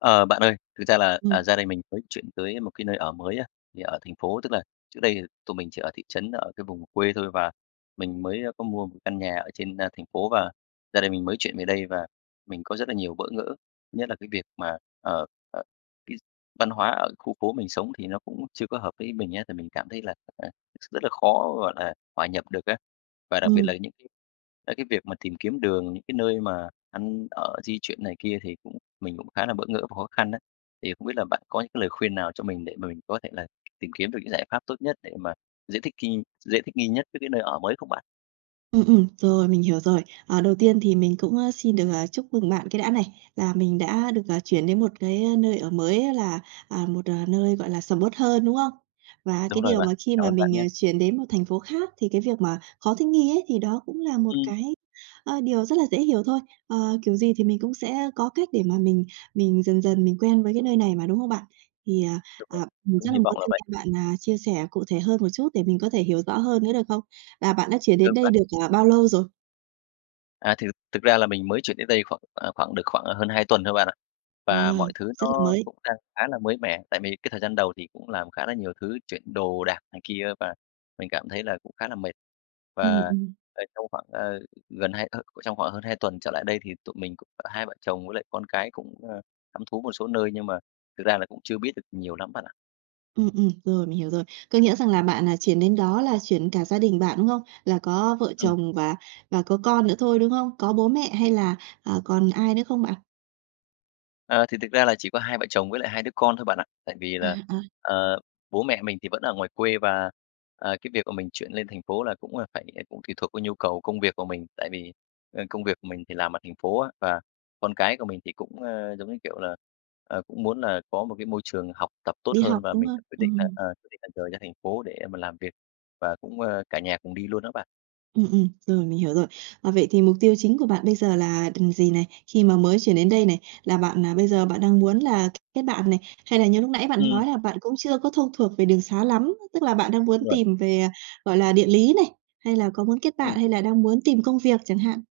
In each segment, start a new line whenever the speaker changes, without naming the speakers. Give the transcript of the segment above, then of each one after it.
Ờ, bạn ơi, thực ra là, à,
Ừm.
gia đình mình mới chuyển tới một cái nơi ở mới á, thì ở thành phố, tức là trước đây tụi mình chỉ ở thị trấn ở cái vùng quê thôi, và mình mới, ơ, có mua một căn nhà ở trên, ơ, thành phố và gia đình mình mới chuyển về đây, và mình có rất là nhiều bỡ ngỡ. Thứ nhất là cái việc mà, ờ, ờ, cái văn hóa ở khu phố mình sống thì nó cũng chưa có hợp với ý mình á, thì mình cảm thấy là, à, rất là khó, gọi là, hòa nhập được á. Và đặc biệt
Ừm.
là những cái tới cái việc mà tìm kiếm đường, những cái nơi mà ăn ở di chuyển này kia thì cũng mình cũng khá là bỡ ngỡ và khó khăn á. Thì không biết là bạn có những cái lời khuyên nào cho mình để mà mình có thể là tìm kiếm được những giải pháp tốt nhất để mà dễ thích nghi, dễ thích nghi nhất với cái nơi ở mới không bạn?
Ừm, ừm, rồi mình hiểu rồi. Ờ, đầu tiên thì mình cũng, ơ, xin được, à, chúc mừng bạn cái đã này, là mình đã được, à, chuyển đến một cái nơi ở mới là, à, một nơi, gọi là, sầm uất hơn, đúng không? Và
Đúng
cái
rồi
điều
bạn,
mà khi
cảm
mà
ơn bạn
mình,
nhá!
ờ, chuyển đến một thành phố khác thì cái việc mà khó thích nghi ấy thì đó cũng là một
Ừm.
cái, ờ, điều rất là dễ hiểu thôi. Ờ, kiểu gì thì mình cũng sẽ, ơ, có cách để mà mình mình dần dần mình quen với cái nơi này mà, đúng không bạn? Thì, à,
Đúng rồi,
à,
mình
mình
cũng
rất là
hy
muốn
vọng là
thêm
vậy.
nghe bạn, à, chia sẻ cụ thể hơn một chút, để mình có thể hiểu rõ hơn nữa được không? Là bạn đã chuyển đến
Được
đây
bạn.
được, ờ, bao lâu rồi?
À, thì thực thực ra là mình mới chuyển đến đây khoảng, à, khoảng được khoảng hơn hai tuần thôi bạn ạ.
À,
Và mọi thứ
rất là
nó
mới.
cũng đang khá là mới mẻ, tại vì cái thời gian đầu thì cũng làm khá là nhiều thứ, chuyển đồ đạc này kia và mình cảm thấy là cũng khá là mệt.
Ừm,
Và,
ừm.
ờ, trong khoảng, ờ, gần hai, ơ trong khoảng hơn hai tuần trở lại đây thì tụi mình cũng cả hai vợ chồng với lại con cái cũng, a, thăm thú một số nơi, nhưng mà thực ra là cũng chưa biết được nhiều lắm bạn ạ.
Ừm, ừm, rồi, mình hiểu rồi. Có nghĩa rằng là bạn, à, chuyển đến đó là chuyển cả gia đình bạn, đúng không? Là có vợ
Ừm.
chồng và và có con nữa thôi, đúng không? Có bố mẹ hay là, à, còn ai nữa không bạn?
Ờ. Thì thực ra là chỉ có hai vợ chồng với lại 2 đứa con thôi bạn ạ. Tại vì
À,
là,
ờ.
ờ, bố mẹ mình thì vẫn ở ngoài quê và, ờ, cái việc mà mình chuyển lên thành phố là cũng là phải cũng tùy thuộc vào nhu cầu công việc của mình. Tại vì, ờ, công việc của mình thì làm ở thành phố á, và con cái của mình thì cũng, ờ, giống như kiểu là, ờ, cũng muốn là có một cái môi trường học tập tốt
Đi
hơn,
học,
và
đúng
mình đã
không?
quyết định là
Ừm.
ờ, quyết định là rời ra thành phố để mà làm việc và cũng, ờ, cả nhà cùng đi luôn đó bạn.
Ừm, ừm, rồi, mình hiểu rồi. Ờ, vậy thì mục tiêu chính của bạn bây giờ là, ừm, gì này, khi mà mới chuyển đến đây này? Là bạn, à, bây giờ bạn đang muốn là kết bạn này, hay là như lúc nãy bạn
Ừm.
nói là bạn cũng chưa có thông thuộc về đường sá lắm á, tức là bạn đang muốn
Đúng rồi.
tìm về, à, gọi là, địa lý này, hay là có muốn kết bạn
Ừm.
hay là đang muốn tìm công việc chẳng hạn?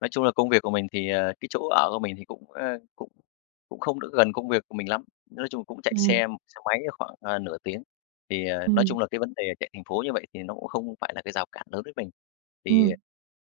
Nói chung là công việc của mình thì, ờ, cái chỗ ở của mình thì cũng, ờ, cũng cũng không được gần công việc của mình lắm, nói chung là cũng chạy xe
Ừm.
xe máy khoảng, ờ, nửa tiếng. Thì, ờ, nói
Ừm.
chung là cái vấn đề chạy thành phố như vậy thì nó cũng không phải là cái rào cản lớn với mình. Thì,
Ừm.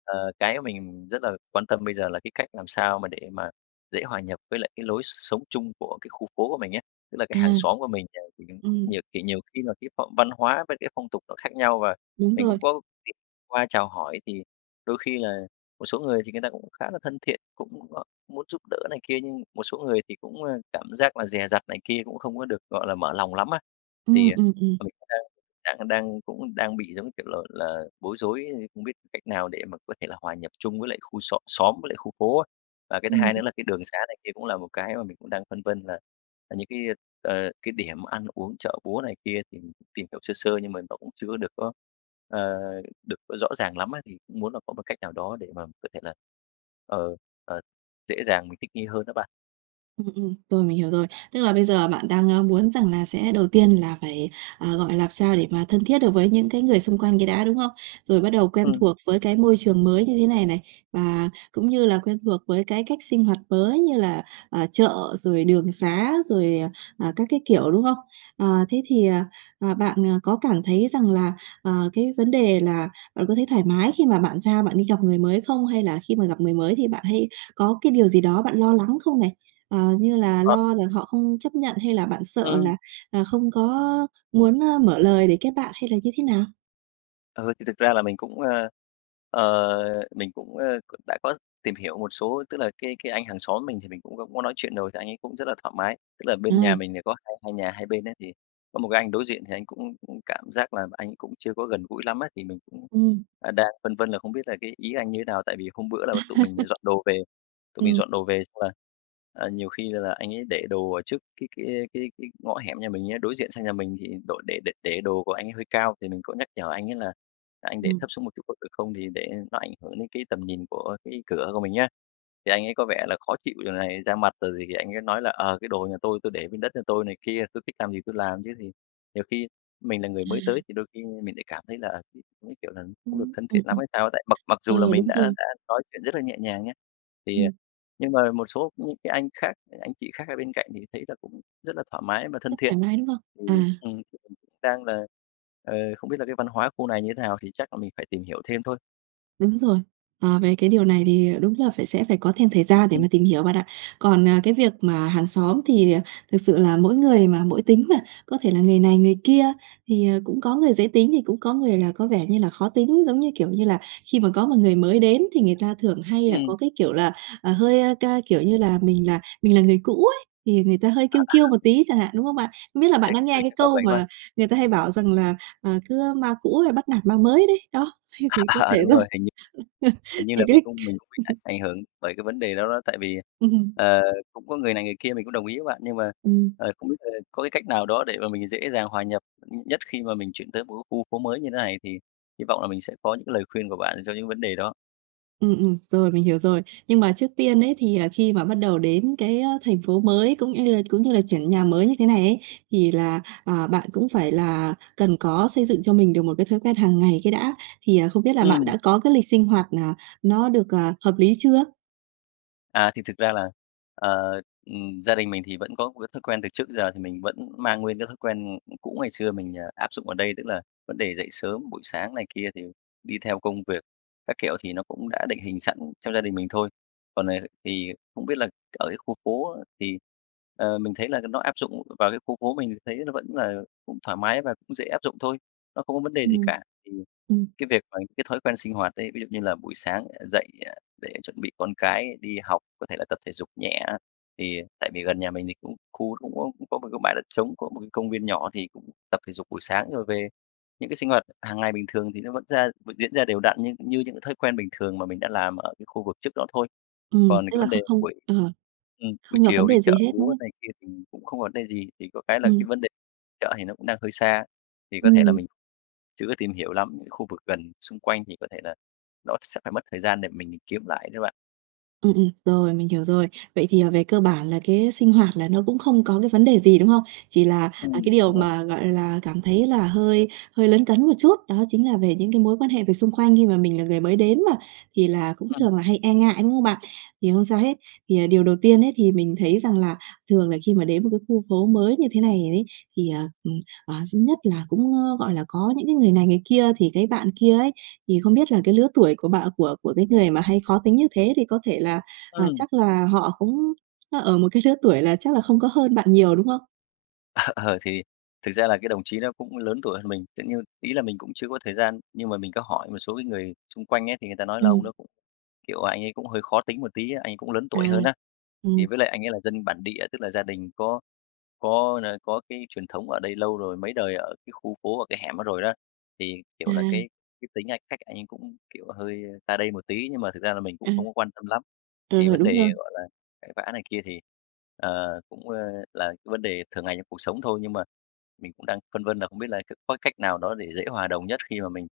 ờ, cái mình rất là quan tâm bây giờ là cái cách làm sao mà để mà dễ hòa nhập với lại cái lối s sống chung của cái khu phố của mình á. Tức là cái hàng
À.
xóm của mình, à, thì cũng cũng
Ừm.
nhiều thì nhiều khi là cái phong văn hóa với cái phong tục nó khác nhau và
Đúng
mình
rồi.
cũng có [unintelligible] qua chào hỏi, thì đôi khi là một số người thì người ta cũng khá là thân thiện, cũng, ờ, muốn giúp đỡ này kia, nhưng một số người thì cũng, ờ, cảm giác là dè dặt này kia, cũng không có được, gọi là, mở lòng lắm á.
Ừm,
Thì,
ừm, ừm.
ờ, mình cũng đang đang đang cũng đang bị, giống như kiểu là là, bối rối không biết cách nào để mà có thể là hòa nhập chung với lại khu xóm xóm với lại khu phố á. Và cái thứ hai
Ừm.
nữa là cái đường xá này kia cũng là một cái mà mình cũng đang phân vân là những cái, ờ, cái điểm ăn uống, chợ búa này kia thì tìm hiểu sơ sơ nhưng mà nó cũng chưa có được có, ờ, được rõ ràng lắm á. Thì cũng muốn là có một cách nào đó để mà có thể là, ờ, ờ, dễ dàng mình thích nghi hơn đó bạn.
Ừm, ừm, rồi, mình hiểu rồi. Tức là bây giờ bạn đang, a, muốn rằng là sẽ đầu tiên là phải, ờ, gọi là, làm sao để mà thân thiết được với những cái người xung quanh cái đã, đúng không? Rồi bắt đầu quen
Ừm.
thuộc với cái môi trường mới như thế này này, và cũng như là quen thuộc với cái cách sinh hoạt mới như là, ờ, chợ, rồi đường xá, rồi, à, à, các cái kiểu, đúng không? Ờ, thế thì, ờ, ờ, bạn, ờ, có cảm thấy rằng là, ờ, cái vấn đề là bạn có thấy thoải mái khi mà bạn ra bạn đi gặp người mới không? Hay là khi mà gặp người mới thì bạn hay có cái điều gì đó bạn lo lắng không này, ờ, như là
Ờ.
lo là họ không chấp nhận hay là bạn sợ
Ừm.
là, à, không có muốn, a, mở lời để kết bạn hay là như thế nào?
Ừ, thì thực ra là mình cũng, ơ, ờ, mình cũng, ơ, đã có tìm hiểu một số, tức là cái cái anh hàng xóm mình thì mình cũng có nói chuyện rồi, thì anh ấy cũng rất là thoải mái. Tức là bên nhà
Ừm.
mình thì có hai hai nhà hai bên ấy, thì có một cái anh đối diện thì anh cũng cũng cảm giác là anh ấy cũng chưa có gần gũi lắm á, thì mình cũng,
Ừm.
à, đang phân vân là không biết là cái ý anh như thế nào. Tại vì hôm bữa là tụi mình dọn đồ về tụi mình
Ừm.
dọn đồ về xong là, ờ, nhiều khi là anh ấy để đồ ở trước cái cái cái cái ngõ hẻm nhà mình á, đối diện sang nhà mình. Thì đổ để để đồ của anh ấy hơi cao, thì mình có nhắc nhở anh ấy là "Anh để
Ừm.
thấp xuống một chút có được không?" Thì để nó ảnh hưởng đến cái tầm nhìn của cái cửa của mình á. Thì anh ấy có vẻ là khó chịu rồi này ra mặt, rồi thì thì anh ấy nói là "Ờ, cái đồ nhà tôi, tôi để bên đất nhà tôi" này kia, "Tôi thích làm gì thì tôi làm." Chứ thì nhiều khi mình là người mới tới
À.
thì đôi khi mình lại cảm thấy là, à, cái cái kiểu là không được
Ừm,
thân thiện
ừm,
lắm
ừm.
hay sao á. Tại mặc mặc
Ờ,
dù là mình
đúng
đã
rồi.
đã nói chuyện rất là nhẹ nhàng nhá, thì, à,
Ừm.
nhưng mà một số những cái anh khác, anh chị khác ở bên cạnh thì thấy là cũng rất là thoải mái và thân
Rất
thiện.
thoải mái, đúng không?
Thì,
À.
ừm, cũng đang là, ờ, không biết là cái văn hóa khu này như thế nào, thì chắc là mình phải tìm hiểu thêm thôi.
Đúng rồi. Ờ, về cái điều này thì đúng là phải sẽ phải có thêm thời gian để
Ừm.
mà tìm hiểu bạn ạ. Còn, à, cái việc mà hàng xóm thì thực sự là mỗi người mà mỗi tính mà, có thể là người này người kia, thì, ờ, cũng có người dễ tính thì cũng có người là có vẻ như là khó tính. Giống như, kiểu như là, khi mà có mà người mới đến thì người ta thường hay là có
Ừm.
cái kiểu là, ờ, hơi, a, ca kiểu như là mình là mình là người cũ ấy, thì người ta hơi kiêu kiêu một
[unintelligible]
tí chẳng hạn, đúng hông bạn? Không biết là bạn
Chắc
đã
ừ,
nghe cái
chắc là
câu
vậy qua.
mà người ta hay bảo rằng là, ờ, cứ "ma cũ hay bắt nạt ma mới" đấy, đó, thế thì có
À,
thể
đúng
do
rồi. Hình như hình như
thì
là mình
cái
cũng mình cũng bị ảnh hưởng bởi cái vấn đề đó đó. Tại vì,
Ừm.
ờ, cũng có người này người kia, mình cũng đồng ý với bạn, nhưng mà,
Ừm.
ờ, không biết là có cái cách nào đó để mà mình dễ dàng hòa nhập, ừm, nhất khi mà mình chuyển tới một cái khu phố mới như thế này? Thì hy vọng là mình sẽ có những cái lời khuyên của bạn cho những vấn đề đó.
Ừm, ừm, rồi, mình hiểu rồi. Nhưng mà trước tiên ấy thì, à, khi mà bắt đầu đến cái, ơ, thành phố mới, cũng ư là cũng như là chuyển nhà mới như thế này ấy, thì là, ờ, bạn cũng phải là cần có xây dựng cho mình được một cái thói quen hàng ngày cái đã. Thì, ờ, không biết là bạn
Ừm.
đã có cái lịch sinh hoạt, à, nó được, ờ, hợp lý chưa?
À, thì thực ra là, ờ, ừm, gia đình mình thì vẫn có một cái thói quen từ trước giờ thì mình vẫn mang nguyên cái thói quen, ưm, cũ ngày xưa mình, ờ, áp dụng ở đây, tức là vấn đề dậy sớm buổi sáng này kia thì đi theo công việc, các kiểu, thì nó cũng đã định hình sẵn trong gia đình mình thôi. Còn, ờ, thì không biết là ở cái khu phố thì, ờ, mình thấy là [unintelligible] nó áp dụng vào cái khu phố mình thấy nó vẫn là cũng thoải mái và cũng dễ áp dụng thôi, nó không có vấn đề gì
Ừm.
cả. Thì
Ừm.
cái việc mà cái thói quen sinh hoạt ấy, ví dụ như là buổi sáng dậy, à, để chuẩn bị con cái đi học, có thể là tập thể dục nhẹ, thì tại vì gần nhà mình thì cũng khu cũng có cũng có một cái bãi đất trống, có một cái công viên nhỏ thì cũng tập thể dục buổi sáng rồi về. Những cái sinh hoạt hằng ngày bình thường thì nó vẫn ra vẫn diễn ra đều đặn như như những thói quen bình thường mà mình đã làm ở cái khu vực trước đó thôi.
Ừm,
Còn
tức
cái
là
vấn
kh
đề
không
buổi
ờ,
ừm, buổi
không gặp vấn
chiều đi
đề gì
chợ
hết, đúng
búa
không?
này kia thì cũng không vấn đề gì, chỉ có cái là cái
Ừm.
vấn đề chợ thì nó cũng đang hơi xa, thì có thể là
Ừm.
mình chưa có tìm hiểu lắm những khu vực gần xung quanh, thì có thể là nó sẽ phải mất thời gian để mình kiếm lại đó bạn.
Ừm, ừm, rồi, mình hiểu rồi. Vậy thì, ờ, về cơ bản là cái sinh hoạt là nó cũng không có cái vấn đề gì, đúng không? Chỉ là, à,
Ừm,
cái điều
đúng rồi.
mà, gọi là, cảm thấy là hơi hơi lấn cấn một chút, đó chính là về những cái mối quan hệ về xung quanh khi mà mình là người mới đến mà, thì là cũng
Ừm.
thường là hay e ngại, đúng không bạn? Thì không sao hết, thì, à, điều đầu tiên ấy thì mình thấy rằng là thường là khi mà đến một cái khu phố mới như thế này ấy thì, ờ, ừm, ờ, thứ nhất là cũng, ơ, gọi là, có những cái người này người kia. Thì cái bạn kia ấy, thì không biết là cái lứa tuổi của b của của cái người mà hay khó tính như thế thì có thể là, à,
Ừm.
chắc là họ cũng, ơ, ở một cái lứa tuổi là chắc là không có hơn bạn nhiều, đúng không?
Ờ, ờ, thì thực ra là cái đồng chí đó cũng lớn tuổi hơn mình. Tự nhiên ý là mình cũng chưa có thời gian, nhưng mà mình có hỏi một số cái người xung quanh ấy thì người ta nói là ông
Ừm.
đó cũng kiểu, anh ấy cũng hơi khó tính một tí á, anh ấy cũng lớn
À,
tuổi hơn á. Thì
ừm.
với lại anh ấy là dân bản địa, tức là gia đình có có n có cái truyền thống ở đây lâu rồi, mấy đời ở cái khu phố ở cái hẻm đó rồi đó, thì, kiểu là,
À!
cái cái tính anh cách anh ấy cũng, kiểu, hơi ta đây một tí, nhưng mà thực ra là mình cũng
À.
không có quan tâm lắm. Thì
Ờ,
vấn
đúng rồi.
đề, gọi là, cãi vã này kia thì, ờ, cũng, ờ, là cái vấn đề thưởng ngày trong cuộc sống thôi nhưng mà mình cũng đang phân vân là không biết là c có cách nào đó để dễ hòa đồng nhất khi mà mình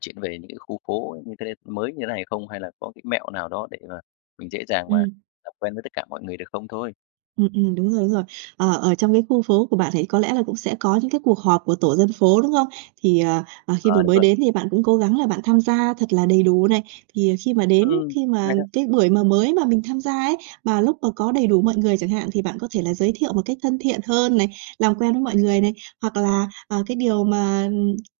chuyển về những cái khu phố như thế mới như thế này không? Hay là có cái mẹo nào đó để mà mình dễ dàng mà
Ừm.
làm quen với tất cả mọi người được không thôi?
Ừm, ừm, đúng rồi, đúng rồi. Ờ, ở trong cái khu phố của bạn thì có lẽ là cũng sẽ có những cái cuộc họp của tổ dân phố, đúng không? Thì ờ, ờ, khi mà
Ờ, đúng
mới
rồi.
đến thì bạn cũng cố gắng là bạn tham gia thật là đầy đủ này. Thì khi mà đến,
Ừm.
khi
Cũng
mà
hay đó.
cái buổi mà mới mà mình tham gia ấy mà lúc mà có đầy đủ mọi người chẳng hạn thì bạn có thể là giới thiệu một cách thân thiện hơn này, làm quen với mọi người này, hoặc là, ờ, cái điều mà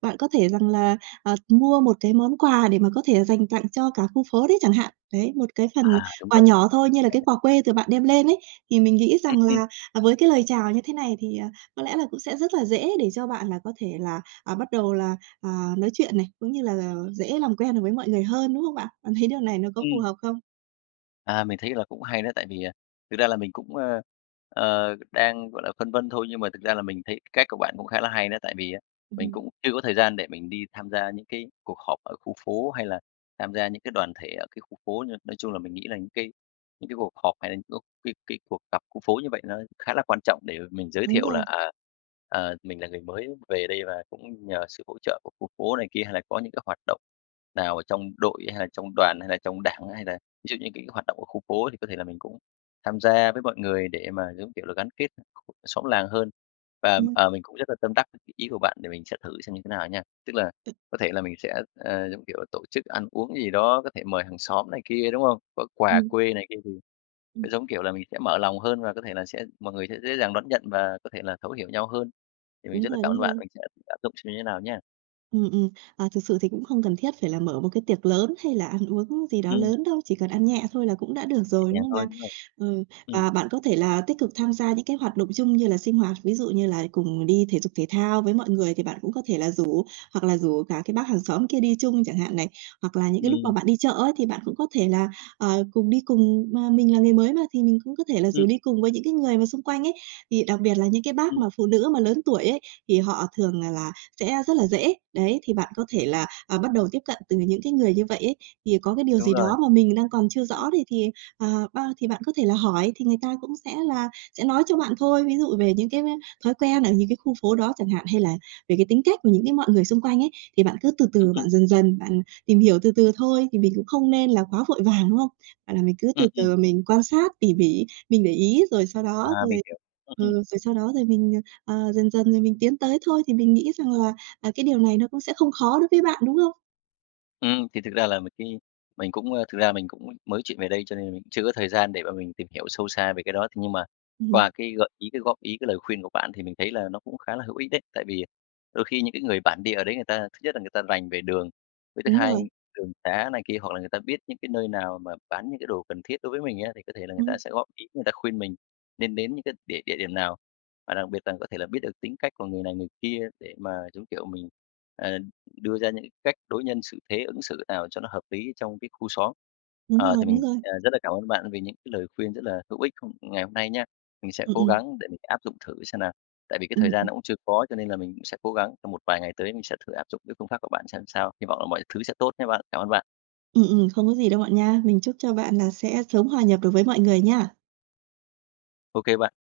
bạn có thể rằng là, ờ, mua một cái món quà để mà có thể dành tặng cho cả khu phố đấy chẳng hạn. Đấy, một cái phần
À, đúng
quà
rồi,
nhỏ thôi như là
đấy.
cái quà quê từ bạn đem lên ấy. Thì mình nghĩ
Ừm,
rằng
ừm.
là với cái lời chào như thế này thì, ờ, có lẽ là cũng sẽ rất là dễ để cho bạn là có thể là, à, bắt đầu là, à, nói chuyện này, cũng như là dễ làm quen được với mọi người hơn, đúng không bạn? Bạn thấy điều này nó có phù
Ừm.
hợp không?
À, mình thấy là cũng hay đó, tại vì, à, thực ra là mình cũng, ơ, ờ, đang, gọi là, phân vân thôi. Nhưng mà thực ra là mình thấy cách của bạn cũng khá là hay nữa, tại vì á mình
Ừm.
cũng chưa có thời gian để mình đi tham gia những cái cuộc họp ở khu phố, hay là tham gia những cái đoàn thể ở cái khu phố. Nhưng nói chung là mình nghĩ là những cái những cái cuộc họp hay là có cái cái cuộc gặp khu phố như vậy nó khá là quan trọng để mà mình giới
Đúng
thiệu là,
rồi.
à, ờ, mình là người mới về đây và cũng nhờ sự hỗ trợ của khu phố này kia. Hay là có những cái hoạt động nào ở trong đội, hay là trong đoàn hay là trong Đảng, hay là ví dụ như cái hoạt động ở khu phố thì có thể là mình cũng tham gia với mọi người để mà, giống kiểu là, gắn kết [unintelligible] xóm làng hơn. Và,
Ừm.
à, mình cũng rất là tâm đắc [unintelligible] ý của bạn để mình sẽ thử xem như thế nào nha, tức là có thể là mình sẽ, ờ, giống kiểu, tổ chức ăn uống gì đó, có thể mời hàng xóm này kia, đúng không? Có quà
Ừm.
quê này kia thì,
Ừm.
giống kiểu là, mình sẽ mở lòng hơn và có thể là sẽ mọi người sẽ dễ dàng đón nhận và có thể là thấu hiểu nhau hơn. Thì mình
Đúng
rất là
rồi,
cảm
đúng
ơn bạn,
rồi.
mình sẽ thử áp dụng xem như nào nhá.
Ừm, ừm, à, thực sự thì cũng không cần thiết phải là mở một cái tiệc lớn hay là ăn uống gì đó
Ừm.
lớn đâu, chỉ cần ăn nhẹ thôi là cũng đã được
Nhẹ
rồi, đúng
nhàng
không
thôi,
bạn?
đúng rồi.
Ờ,
Ừm.
và bạn có thể là tích cực tham gia những cái hoạt động chung như là sinh hoạt, ví dụ như là cùng đi thể dục thể thao với mọi người thì bạn cũng có thể là rủ hoặc là rủ cả cái bác hàng xóm kia đi chung chẳng hạn này. Hoặc là những cái lúc mà
Ừm.
bạn đi chợ ấy thì bạn cũng có thể là, ờ, cùng đi cùng mà mình là người mới mà thì mình cũng có thể là rủ
Ừm.
đi cùng với những cái người mà xung quanh ấy, thì đặc biệt là những cái bác
Ừm.
mà phụ nữ mà lớn tuổi ấy, thì họ thường, à, là sẽ rất là dễ. Đấy, thì bạn có thể là, ờ, bắt đầu tiếp cận từ những cái người như vậy ấy, thì có cái điều
Đúng
gì
rồi.
đó mà mình đang còn chưa
Ừm.
rõ thì thì, ờ, bao thì bạn có thể là hỏi thì người ta cũng sẽ là sẽ nói cho bạn thôi, ví dụ về những cái [unintelligible] thói quen ở những cái khu phố đó chẳng hạn hay là về cái tính cách những cái mọi người xung quanh ấy. Thì bạn cứ từ
Ừ,
từ,
ừ.
bạn dần dần, bạn tìm hiểu từ từ thôi, thì mình cũng không nên là quá vội vàng, đúng không? Và là mình cứ
Ừ,
từ
ừm.
từ mình quan sát tỉ mỉ, mình để ý rồi sau
À,
đó rồi
mình hiểu. Ừ, ừm.
ừm, rồi sau đó rồi mình, ờ, ờ, dần dần rồi mình tiến tới thôi, thì mình nghĩ rằng là, ờ, cái điều này nó cũng sẽ không khó đối với bạn, đúng không?
Ừm, thì thực ra là mình khi mình cũng a, thực ra mình cũng mới chuyển về đây cho nên mình chưa có thời gian để mà mình tìm hiểu sâu xa về cái đó. Thế nhưng mà
Ừm.
qua cái gợi ý, cái góp ý, cái lời khuyên của bạn thì mình thấy là nó cũng khá là hữu ích đấy. Tại vì đôi khi những cái người bản địa ở đấy người ta thứ nhất là người ta rành về đường, với thứ
Đúng
hai,
rồi.
đường xá này kia hoặc là người ta biết những cái nơi nào mà bán những cái đồ cần thiết đối với mình á, thì có thể là người ta
Ừm.
sẽ góp ý, người ta khuyên mình nên đến những cái địa địa điểm nào, và đặc biệt là có thể là biết được tính cách của người này người kia để mà, giống kiểu, mình, ờ, đưa ra những cách đối nhân xử thế ứng xử nào cho nó hợp lý trong cái khu xóm.
Đúng
Ờ,
rồi,
thì
đúng
mình,
rồi.
à, rất là cảm ơn bạn vì những cái lời khuyên rất là hữu ích không ngày hôm nay nha. Mình sẽ
Ừm,
cố
ừm.
gắng để mình áp dụng thử xem nào. Tại vì cái thời
Ừm,
gian
ừm.
nó cũng chưa có cho nên là mình cũng sẽ cố gắng trong một vài ngày tới mình sẽ thử áp dụng cái phương pháp của bạn xem sao. Hi vọng là mọi thứ sẽ tốt nhé bạn. Cảm ơn bạn.
Ừm, ừm, không có gì đâu bạn nha. Mình chúc cho bạn là sẽ sớm hòa nhập được với mọi người nha.
Ô kê bạn.